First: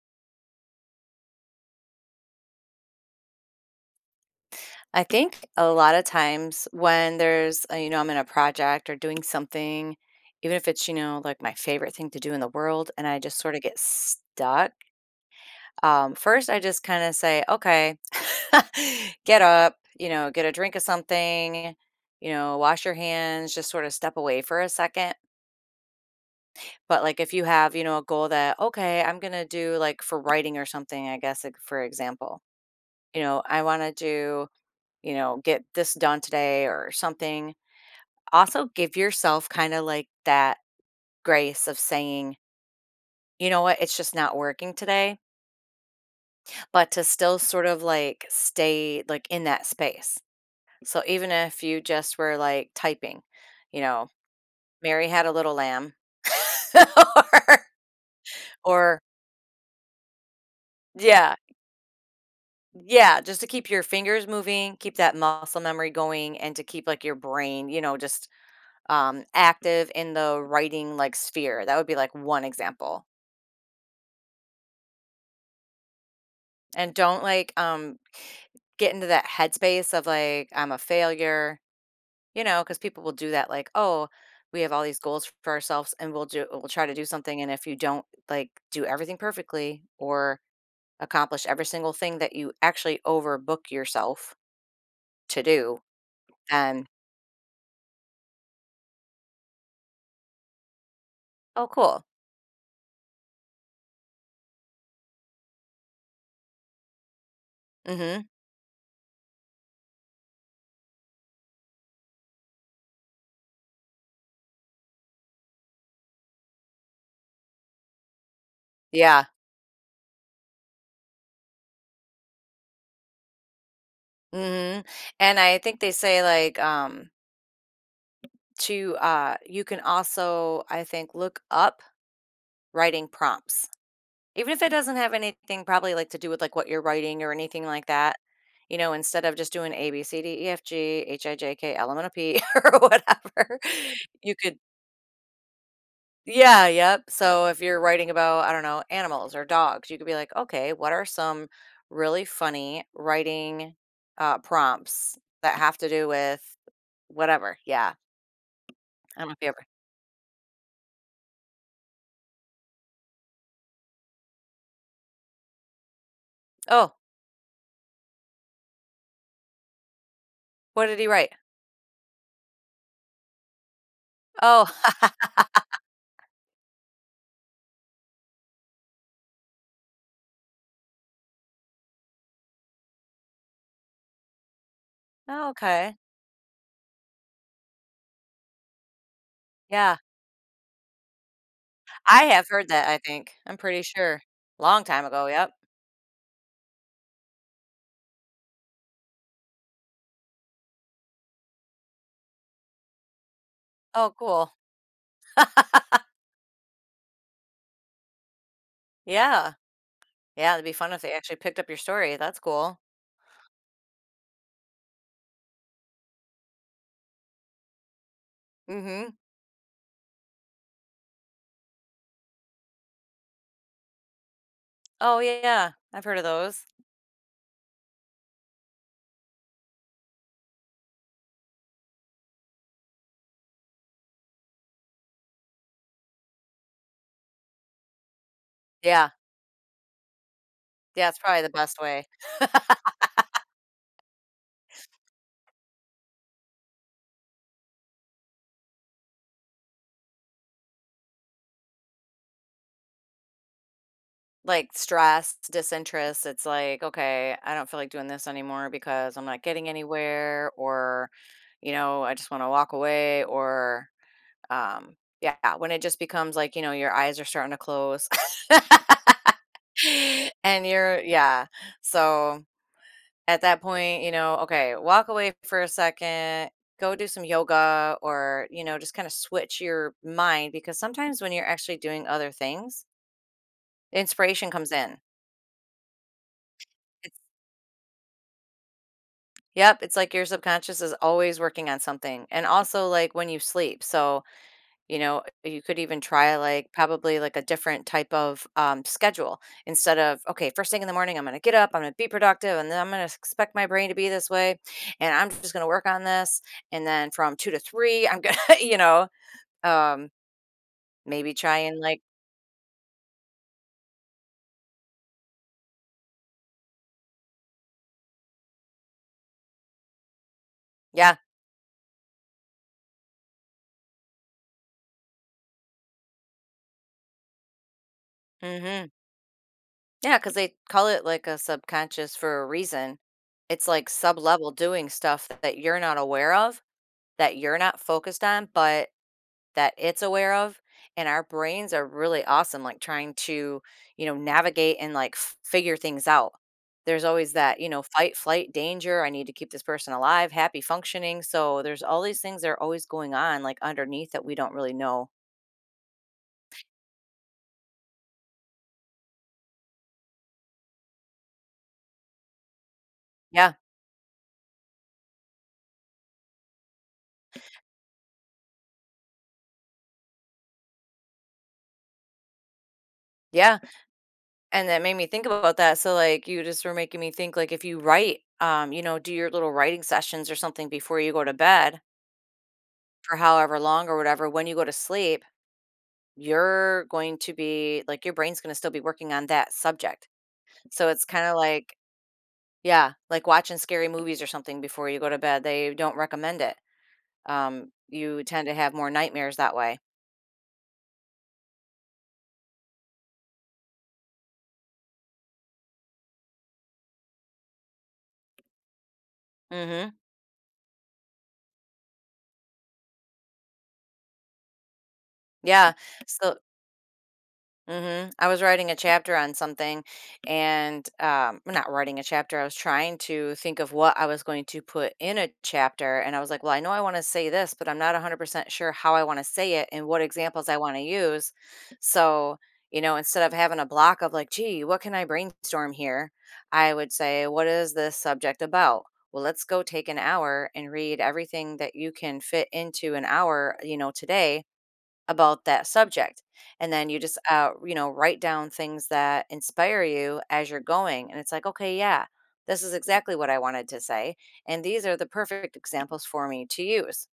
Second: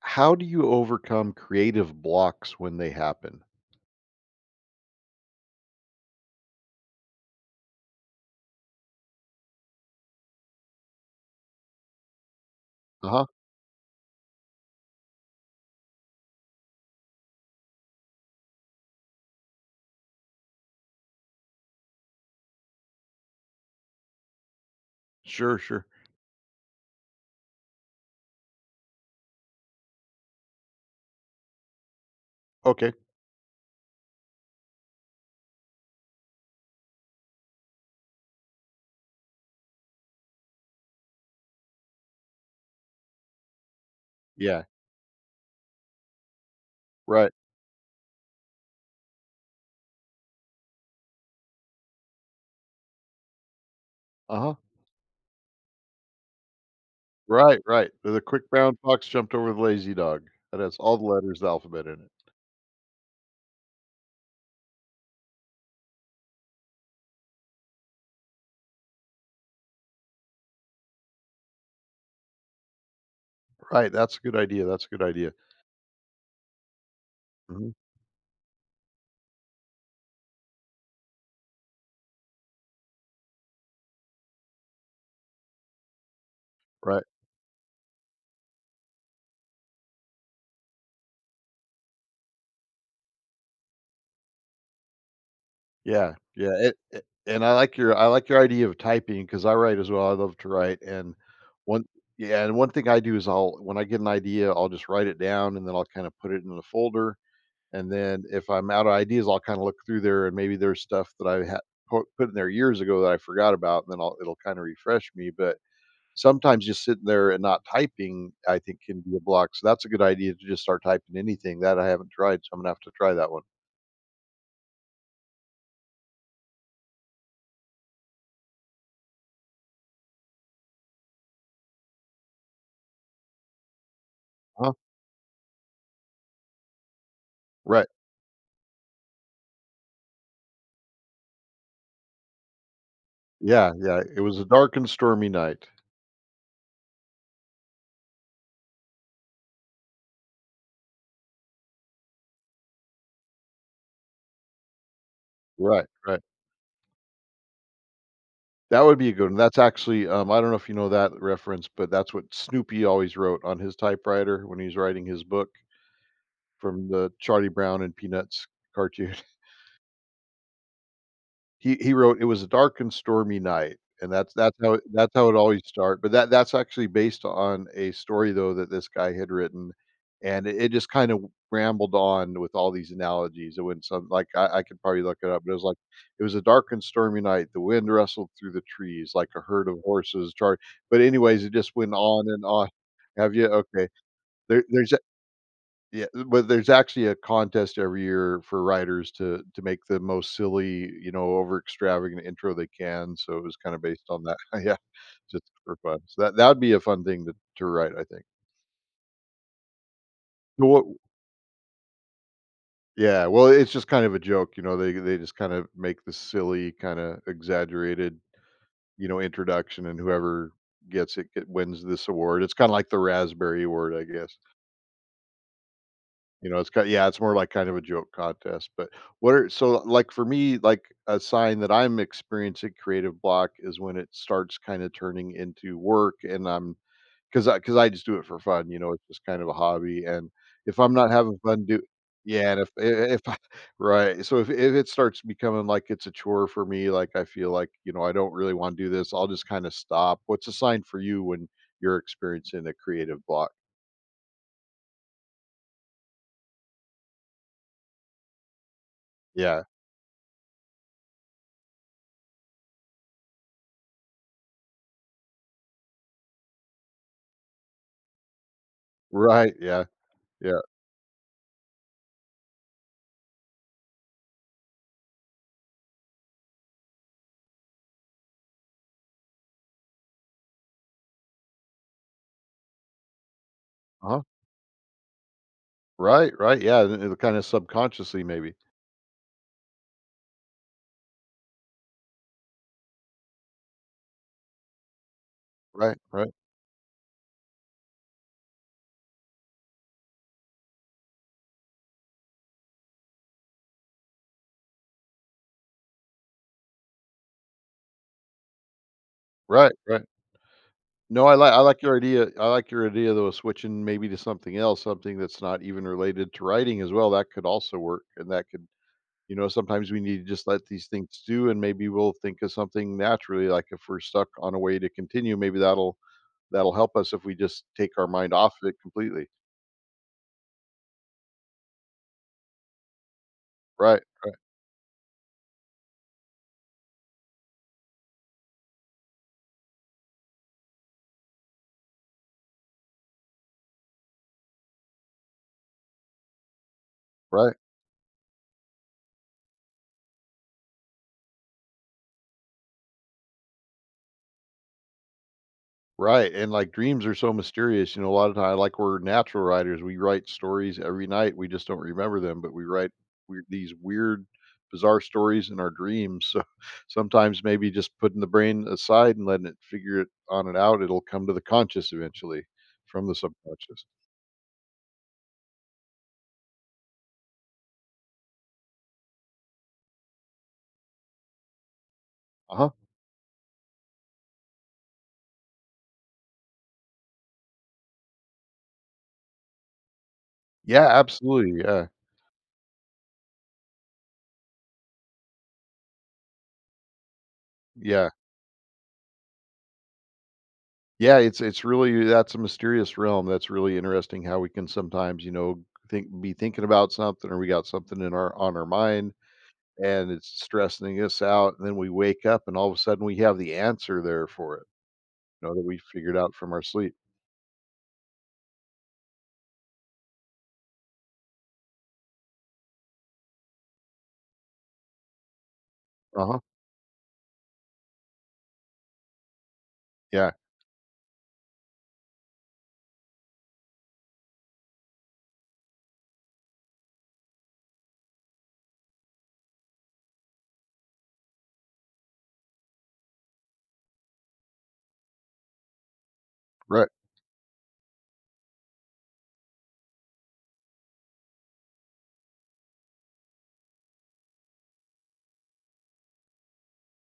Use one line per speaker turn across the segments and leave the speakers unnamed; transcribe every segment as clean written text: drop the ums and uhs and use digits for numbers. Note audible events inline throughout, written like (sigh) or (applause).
How do you overcome creative blocks when they happen?
I think a lot of times when I'm in a project or doing something, even if it's, like my favorite thing to do in the world, and I
Uh-huh.
just sort of get stuck. First, I just kind of say, okay, (laughs) get up, get a drink of something, wash your hands, just sort of step away for a second.
Sure, sure.
But like if you have, a goal that, okay, I'm going to do like for writing or something, I guess, like for example,
Okay.
I want to do, get this done today or something. Also give yourself kind of like that grace of saying, you know what, it's just not
Yeah.
working today, but to
Right.
still sort of like stay like in that space. So even if you just were like typing, you know,
Uh-huh.
Mary had a little lamb (laughs)
Right,
or,
right. The quick brown
or
fox jumped over the lazy dog. That has all the
yeah,
letters of the alphabet in it.
yeah, just to keep your fingers moving, keep that muscle memory going and to keep like your brain, just active in the writing like sphere. That would be like one example.
Right. That's a good idea. That's a good idea.
And don't like
Mhm.
get into that headspace of like I'm a failure, because people will do that. Like, oh, we have all these goals for ourselves, and we'll try to do
Right.
something, and if you don't like do everything perfectly or accomplish every single thing that you actually overbook yourself to do,
Yeah. Yeah.
and
And I like your idea of typing because I write as well. I love to write. And
oh,
one
cool.
yeah, and one thing I do is I'll when I get an idea, I'll just write it down and then I'll kind of put it in the folder. And
Mm-hmm.
then if I'm out of ideas, I'll kinda look through there, and maybe there's stuff that I had put in there years ago that I forgot about, and then I'll it'll kinda refresh me. But sometimes just sitting there and not typing, I think, can be a
Yeah.
block, so that's a good idea to just start typing anything. That I haven't tried, so I'm gonna have to try that one.
Mm-hmm. And I think they say like to you can also I think look up writing prompts. Even if it
Huh?
doesn't have anything probably, like, to do with, like, what you're writing or anything like
Right.
that, instead of just doing A, B, C, D, E, F, G, H, I, J, K, L, M, N, O, P, (laughs) or whatever,
Yeah, yeah, it
you
was a
could.
dark and stormy night.
Yeah, yep. So if you're writing about, I don't know, animals or dogs, you could be like, "Okay, what are some really funny writing, prompts that have
Right,
to do
right.
with whatever?" Yeah.
That would be a
I don't
good
know
one.
if you
That's
ever.
actually, I don't know if you know that reference, but that's what Snoopy always wrote on his typewriter when he's writing his book from
Oh,
the Charlie Brown and Peanuts cartoon.
what did he write?
He wrote, "It was a dark and stormy night," and that's that's
Oh.
how it- that's how it
(laughs)
always starts. But that's actually based on a story, though, that this guy had written, and it just kind of rambled on with all these analogies. It went some like, I could probably look it up,
Oh,
but it was like,
okay.
"It was a dark and stormy night. The wind rustled through the trees like a herd of
Yeah.
horses char," but anyways, it just went
I
on and
have heard
on.
that, I think.
Have you?
I'm pretty
Okay.
sure.
There
Long
there's
time ago, yep.
yeah, but there's actually a contest every year for writers to make the most silly, you know, over extravagant intro they can, so it was kinda based
Oh,
on that.
cool.
(laughs) Yeah, just for
(laughs)
fun. So that would be a fun thing to write, I think.
Yeah. Yeah, it'd
So
be
what?
fun if they actually picked up your story, that's cool.
Yeah, well, it's just kind of a joke, you know, they just kind of make the silly, kinda exaggerated, you
Mhm.
know, introduction, and whoever gets it, it wins this award. It's kinda like the raspberry award, I guess.
Oh, yeah, I've heard of
You know,
those.
it's got yeah, it's more like kind of a joke contest. But what are so like for me, like a sign that I'm experiencing creative block is when it starts kind of turning into work, and I'm because I just do it for fun, you know, it's
Yeah.
just kind of a hobby. And if I'm
Yeah,
not
it's
having
probably the
fun,
best
do
way.
yeah, and if I- (laughs) right, so if it starts becoming like it's a chore for me, like I feel like you know I don't really want to do this, I'll just kind of stop. What's a sign for you when you're experiencing a creative block?
Like, stress, disinterest, it's like, "Okay, I don't feel like doing this anymore because I'm not
Yeah,
getting anywhere," or, "I just wanna walk away," or, um yeah, when it just becomes like, your eyes are starting to close. (laughs)
right, yeah,
(laughs)
yeah,
And you're, yeah, so at that point, okay, walk away for a second. Go do some yoga or just kind of switch your mind because sometimes when you're actually doing other things
uh huh.
inspiration comes in.
Right, right, yeah, and it'll
it's,
kinda subconsciously maybe.
yep, it's like your subconscious is always working on something and also like when you sleep, so. You could
Right,
even
right,
try like probably like a different type of schedule instead of, okay, first thing in the morning, I'm going to get up, I'm going to be productive, and then I'm going to expect my brain to be this way. And I'm just going to work on this. And then from 2 to 3, I'm going to, (laughs)
right, right.
um,
No,
maybe
I like
try
I
and
like your
like,
idea I like your idea, though, of switching maybe to something else, something that's not even related to writing as well. That could also work, and that could you know, sometimes we need to just let these
yeah.
things do, and maybe we'll think of something naturally, like if we're stuck on a way to continue, maybe that'll that'll help us if we just take our mind off of it
Hmm.
completely.
Yeah. Cause they call it like a subconscious for a reason. It's like
Right,
sub
right,
level doing stuff that you're not aware of, that you're not focused on, but that it's aware of, and our brains are really awesome like trying to, navigate and like figure things out. There's always
right.
that, fight, flight, danger, I need to keep this person alive, happy, functioning, so there's all these things that are always going on like underneath that we don't really know.
Right, and, like, dreams are so mysterious, you know, a lot of time like, we're natural writers, we write stories every night, we just don't remember them, but we write weird
Yeah,
these weird, bizarre stories in our dreams, so (laughs) sometimes maybe just putting the brain aside and letting it figure it on it out, it'll come to the conscious eventually from the
yeah.
subconscious.
And that made me think about that, so like you just were making me think like if you write, do your little writing sessions or something before you go to bed
Uh-huh.
for however long or whatever. When you go to sleep, you're going to be like your brain's going to still be working on that subject.
Yeah,
So it's kind of
absolutely,
like,
yeah,
yeah, like watching scary movies or something before you go to bed. They don't recommend it.
yeah.
You tend to have more nightmares that way.
Yeah, it's really that's a mysterious realm. That's really interesting how we can sometimes, you know, think be thinking about something, or we got something in our on our mind,
Hmm.
and it's stressing us out, and then we wake up, and all of a sudden we have the answer there for it, you know, that
Yeah.
we figured out
So.
from our sleep.
Mhm. I was writing a chapter on something, and well, not writing a chapter. I was trying to think of what I was going to put in a chapter and I was
Uh-huh.
like, well, I know I want to say this, but I'm not 100% sure how I want to say it and what
Yeah,
examples I want to use. So, instead of having a block of like, gee, what can I brainstorm here? I would say, what is this subject about? Well, let's go take an hour and read everything that you can fit into an hour, today, about that subject. And
right.
then you just, write down things that inspire you as you're going. And it's like, okay, yeah, this is exactly what I wanted to say. And these are the perfect examples for me to use.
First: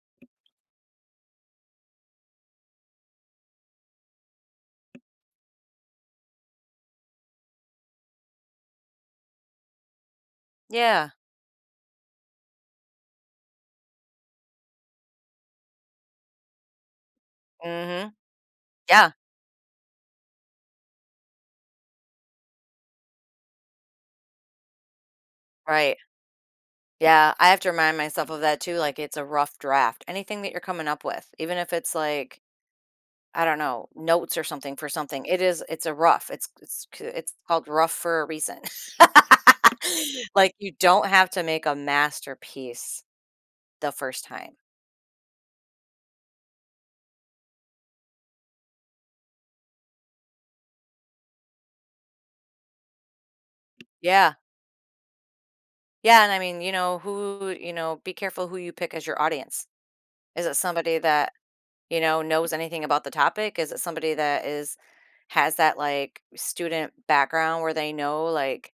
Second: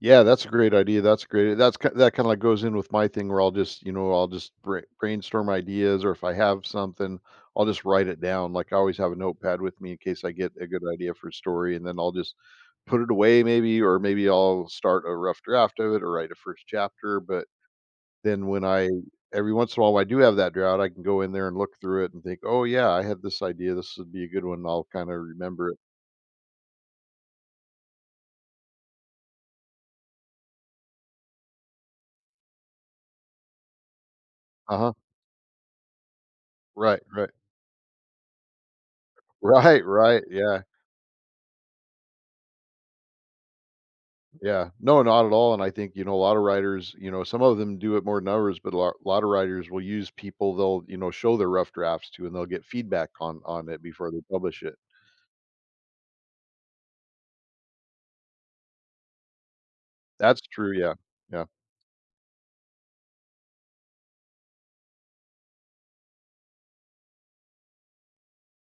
Yeah, that's a great idea. That's great. That's ki that kinda like goes in with my thing where I'll just, you know, I'll just brainstorm ideas, or if I have something, I'll just write it down. Like, I always have a notepad with me in case I get a good
Yeah.
idea for a story, and then I'll just put it away maybe, or maybe I'll start a rough draft of it or write a first chapter. But
Hmm.
then when I
Yeah.
every once in a while, I do have that drought, I can go in there and look through it and think, "Oh, yeah, I had this idea. This would be a good one." I'll kinda remember it.
Right. Yeah. I have to remind myself of that too. Like it's a rough draft. Anything that you're coming up with, even if it's like, I don't know, notes or something for
Uh-huh.
something. It's a rough.
Right, right.
It's
(laughs)
called rough for a reason. (laughs)
Right, right,
Like,
yeah,
you don't have to make a masterpiece the first time.
yeah. No, not at all, and I think, you know, a lot of writers, you know, some of them do it more than others, but a lot of writers will use people they'll, you know, show their rough drafts to, and they'll get feedback on it before they
Yeah.
publish it.
Yeah, and I mean, be careful who you pick as your audience.
That's
Is it
true, yeah.
somebody that,
Yeah.
knows anything about the topic? Is it somebody that is has that, like, student background where they know,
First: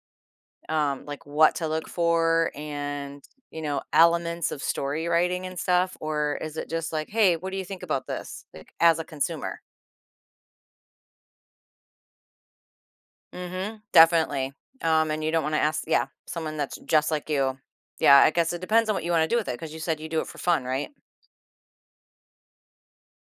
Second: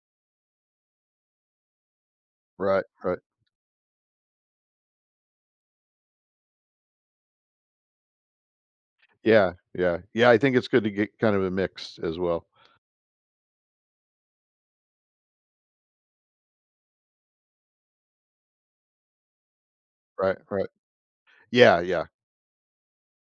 like what to look for
Right, right.
and elements of story writing and stuff, or is it just like, hey, what do you think about this like as a
Yeah,
consumer?
yeah. Yeah, I think it's good to get kind of a mix as well.
Mm-hmm, definitely. And you don't want to ask, yeah, someone that's just like you. Yeah, I guess it depends on what you want to do with it, because you said you do it for
Right,
fun,
right.
right?
Yeah, yeah.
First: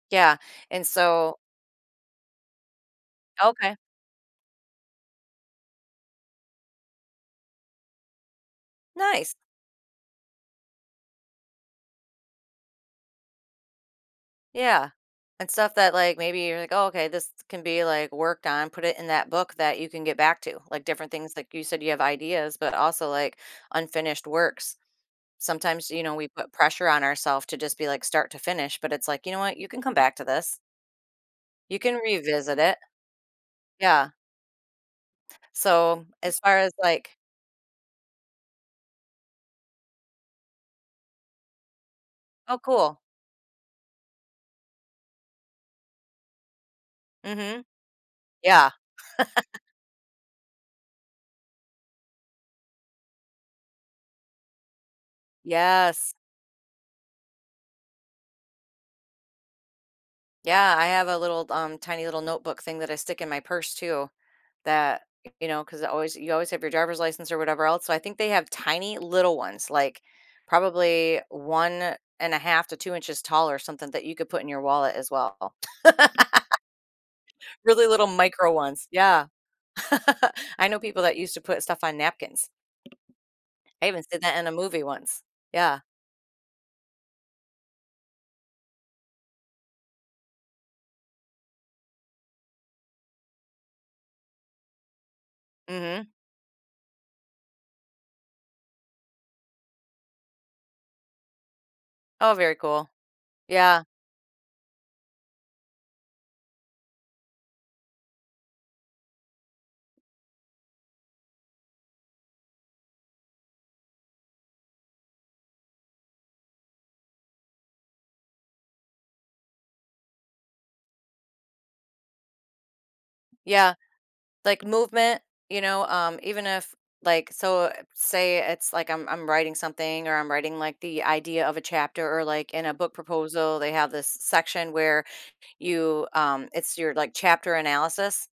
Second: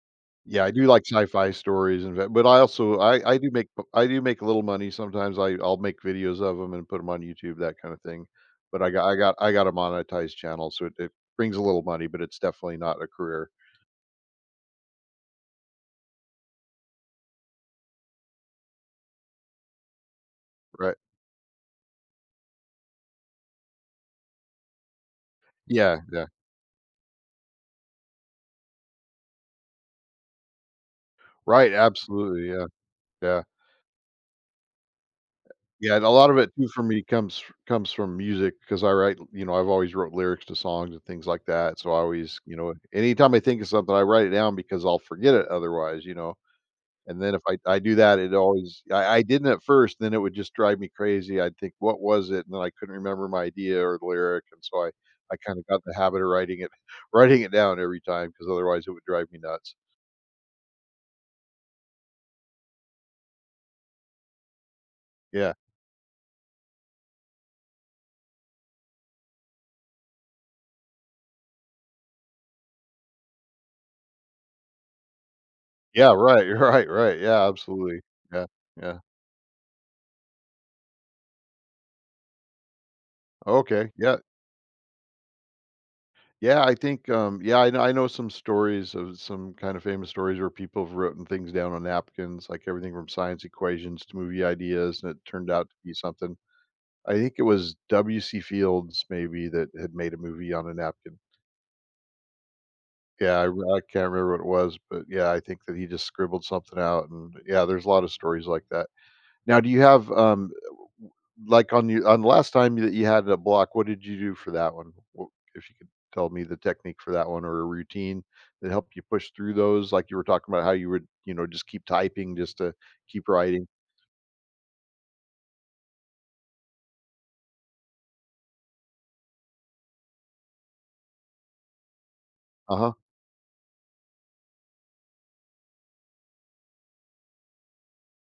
Yeah,
Yeah, I do
and
like
so.
sci-fi stories and that, but I also I do make
Okay,
I do make a little money sometimes, I'll make videos of them and put them on YouTube, that kinda thing. But I got I
nice.
got I got a monetized channel, so it brings a little money, but it's definitely not a career,
Yeah. And stuff that like maybe you're like, oh, okay, this can be like worked on, put it in that book that you can get back to. Like
right?
different things, like you said, you have ideas, but also like unfinished works. Sometimes,
Yeah, yeah.
we put pressure on ourselves to just be like start to finish, but it's like, you know what, you can come back to this.
Right,
You can
absolutely,
revisit
yeah,
it.
yeah.
Yeah.
Yeah,
So
and a lot of
as
it
far
too
as
for me
like,
comes from music, because I write you know, I've always wrote lyrics to songs and things like that, so I always you
oh,
know,
cool.
anytime I think of something, I write it down because I'll forget it otherwise, you know? And then if I
Mm-hmm.
I do that, it
Yeah.
always I didn't at first, then it would just drive me crazy. I'd think, "What was it?" And then I couldn't remember my idea or the lyric, and so I kinda got in the
Yes.
habit of writing it (laughs) writing it down every time, because otherwise it would drive me nuts.
Yeah. I have a little tiny little notebook thing that I stick in my purse too. That, you
Yeah.
know, because always you always have your driver's license or whatever else, so I think they have tiny little ones, like, probably 1.5 to 2 inches tall or something that you could put in your wallet as well.
Yeah, right, (laughs) right, right, yeah,
Really
absolutely.
little
Yeah,
micro ones,
yeah.
yeah. (laughs) I know people that used to put stuff on napkins. I
Okay,
even
yeah.
seen that in a movie once. Yeah,
Yeah, I think, yeah, I know some stories of some kind of famous stories where people have written things down on napkins, like everything from science equations to movie ideas, and it turned out to be
mhm.
something I think it was W.C. Fields maybe that had made a movie on a napkin.
Oh, very cool.
Yeah, I
Yeah,
can't remember what it was, but yeah, I think that he just scribbled something out, and yeah, there's a lot of stories like that. Now do you have, w like on you on the last time that you had a block, what did you do for that one? W If you could tell me the technique for that one or a routine that helped you push through those, like you were talking about how you would, you know, just keep typing just to keep writing.
yeah. Like movement, even if like so, say it's like, I'm writing something, or I'm writing like the idea of a chapter or like in a
Uh-huh.
book proposal, they have this section where you it's your like chapter analysis.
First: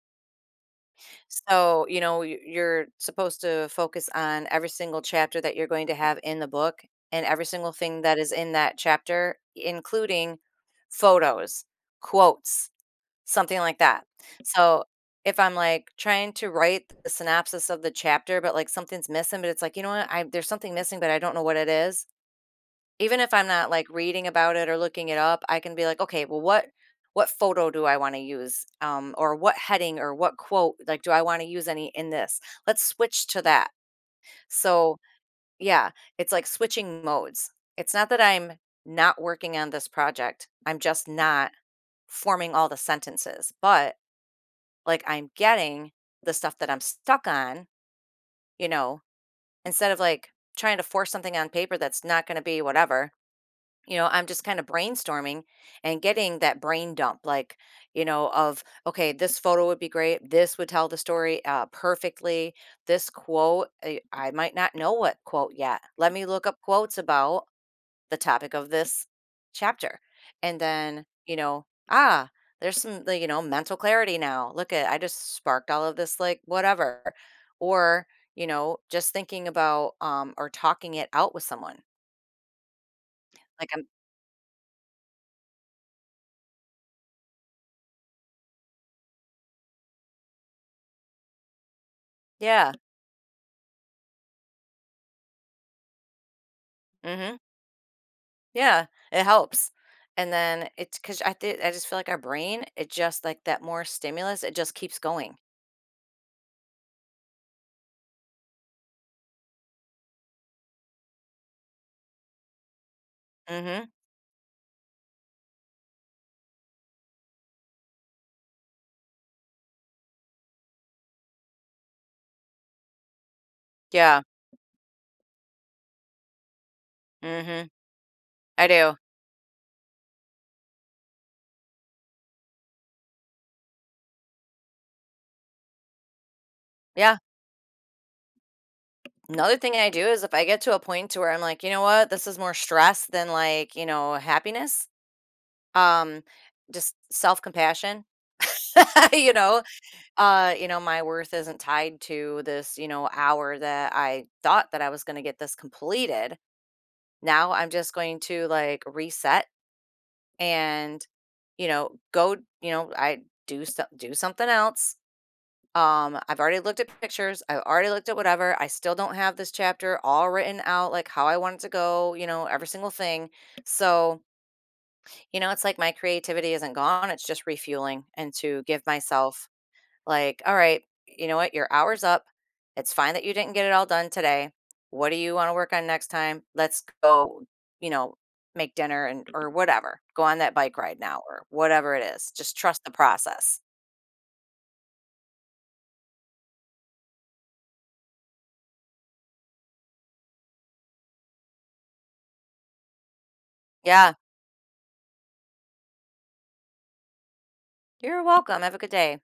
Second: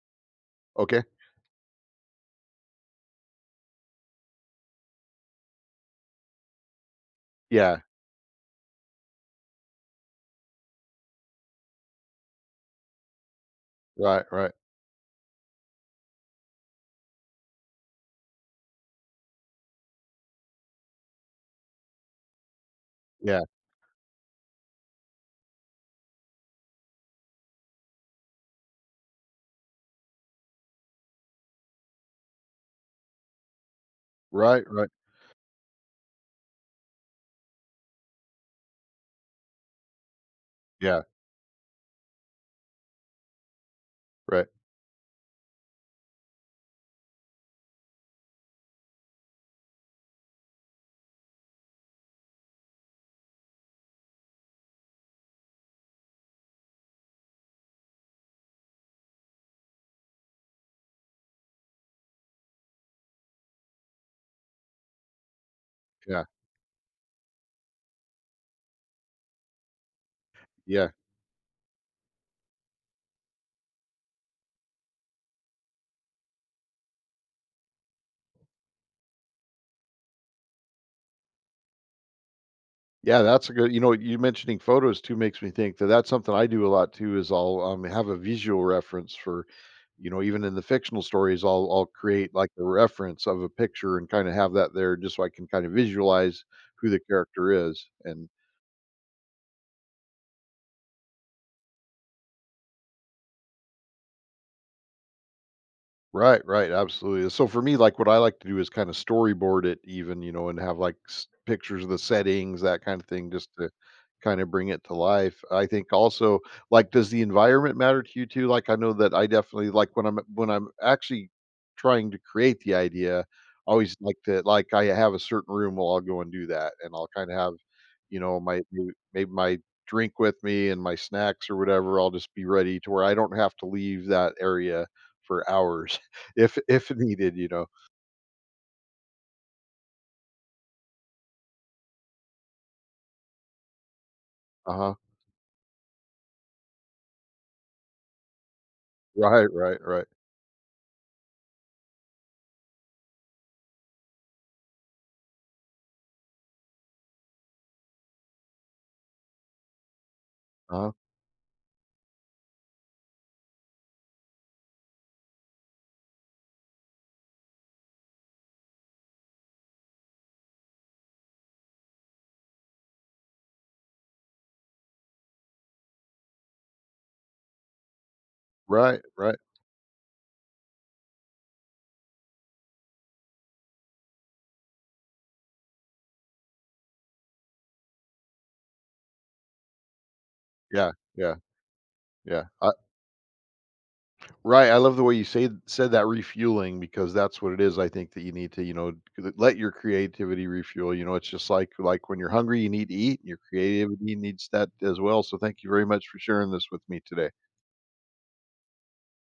Okay.
So, you're supposed to focus on every single chapter that you're going to have in the book and every single
Yeah.
thing that is in that chapter, including photos, quotes, something like that.
Right, right.
So, if I'm, like, trying to write the synopsis of the chapter, but, like, something's missing, but it's like, "You know what? I There's something missing, but I don't know what it is." Even if
Yeah.
I'm not, like, reading about it or looking it up, I can be like, "Okay, well, what photo do I wanna use?" Or what heading or what quote, like, "Do I wanna use any in this? Let's switch to that."
Right, right.
So, yeah, it's like switching modes. It's not that I'm not working on this project, I'm
Yeah.
just not forming all the sentences, but
Right.
like I'm getting the stuff that I'm stuck on, you know, instead of like trying to force something on paper that's not going to be whatever, I'm just kind of brainstorming and getting that brain dump, like, of, okay, this photo would be great. This would tell the story, perfectly. This quote, I might not know what quote yet. Let
Yeah.
me look up quotes about the topic of this chapter. And
Yeah.
then, there's some, like, mental clarity now. Look at, I just sparked all of this, like, whatever. Or, just thinking about, or talking it out with someone.
Yeah, that's a
Like,
good you
I'm,
know, you mentioning photos too makes me think that that's something I do a lot too is I'll, have a visual reference for you know, even in the fictional stories, I'll create, like, a
yeah,
reference of a picture and kinda have that there just so I can kinda visualize who the
mm-hmm,
character is, and
yeah, it helps. And then it's because I just feel like our brain, it just like that more stimulus, it just keeps going.
right, right, absolutely. So for me, like what I like to do is kind of storyboard it, even you know, and have like pictures of the settings, that kind of thing, just to
Mm-hmm.
kind of bring it to life. I think also, like, does the environment matter to you too? Like, I know that I definitely like when I'm actually trying to create the idea. I always like
Yeah.
to like I have a certain room where I'll go and do that, and I'll kind of have,
Mm-hmm.
you know, my
I
maybe
do.
maybe my drink with me and my snacks or whatever. I'll just be ready to where I don't have to leave that area for hours if
Yeah.
needed, you know.
Another thing I do is if I get to a point to where I'm like, you know what, this is more stress than like, happiness.
Uh-huh.
Um, just self compassion. (laughs) you
Right,
know,
right, right.
my worth isn't tied to this, hour that I thought that I was going to get this completed. Now I'm just going to like reset
Uh-huh.
and, go, I do do something else. I've already looked at pictures. I've already looked at whatever. I still don't have this chapter all written out, like how I want it to go, every single thing. So, it's like my creativity isn't gone. It's just refueling, and to give
Right, right.
myself, like, all right, you know what? Your hour's up. It's fine that you didn't get it all done today. What do you want to work on next time? Let's go, you know, make dinner, and or whatever. Go on that bike
Yeah,
ride now
yeah,
or whatever it is.
yeah.
Just
I
trust the process.
right, I love the way you say said that refueling, because that's what it is. I think that you need to, you know, l let your creativity refuel, you know, it's just like when you're hungry, you need to eat. Your
Yeah.
creativity needs that as well, so thank you very much for sharing this with me today.
You're welcome. Have a good day.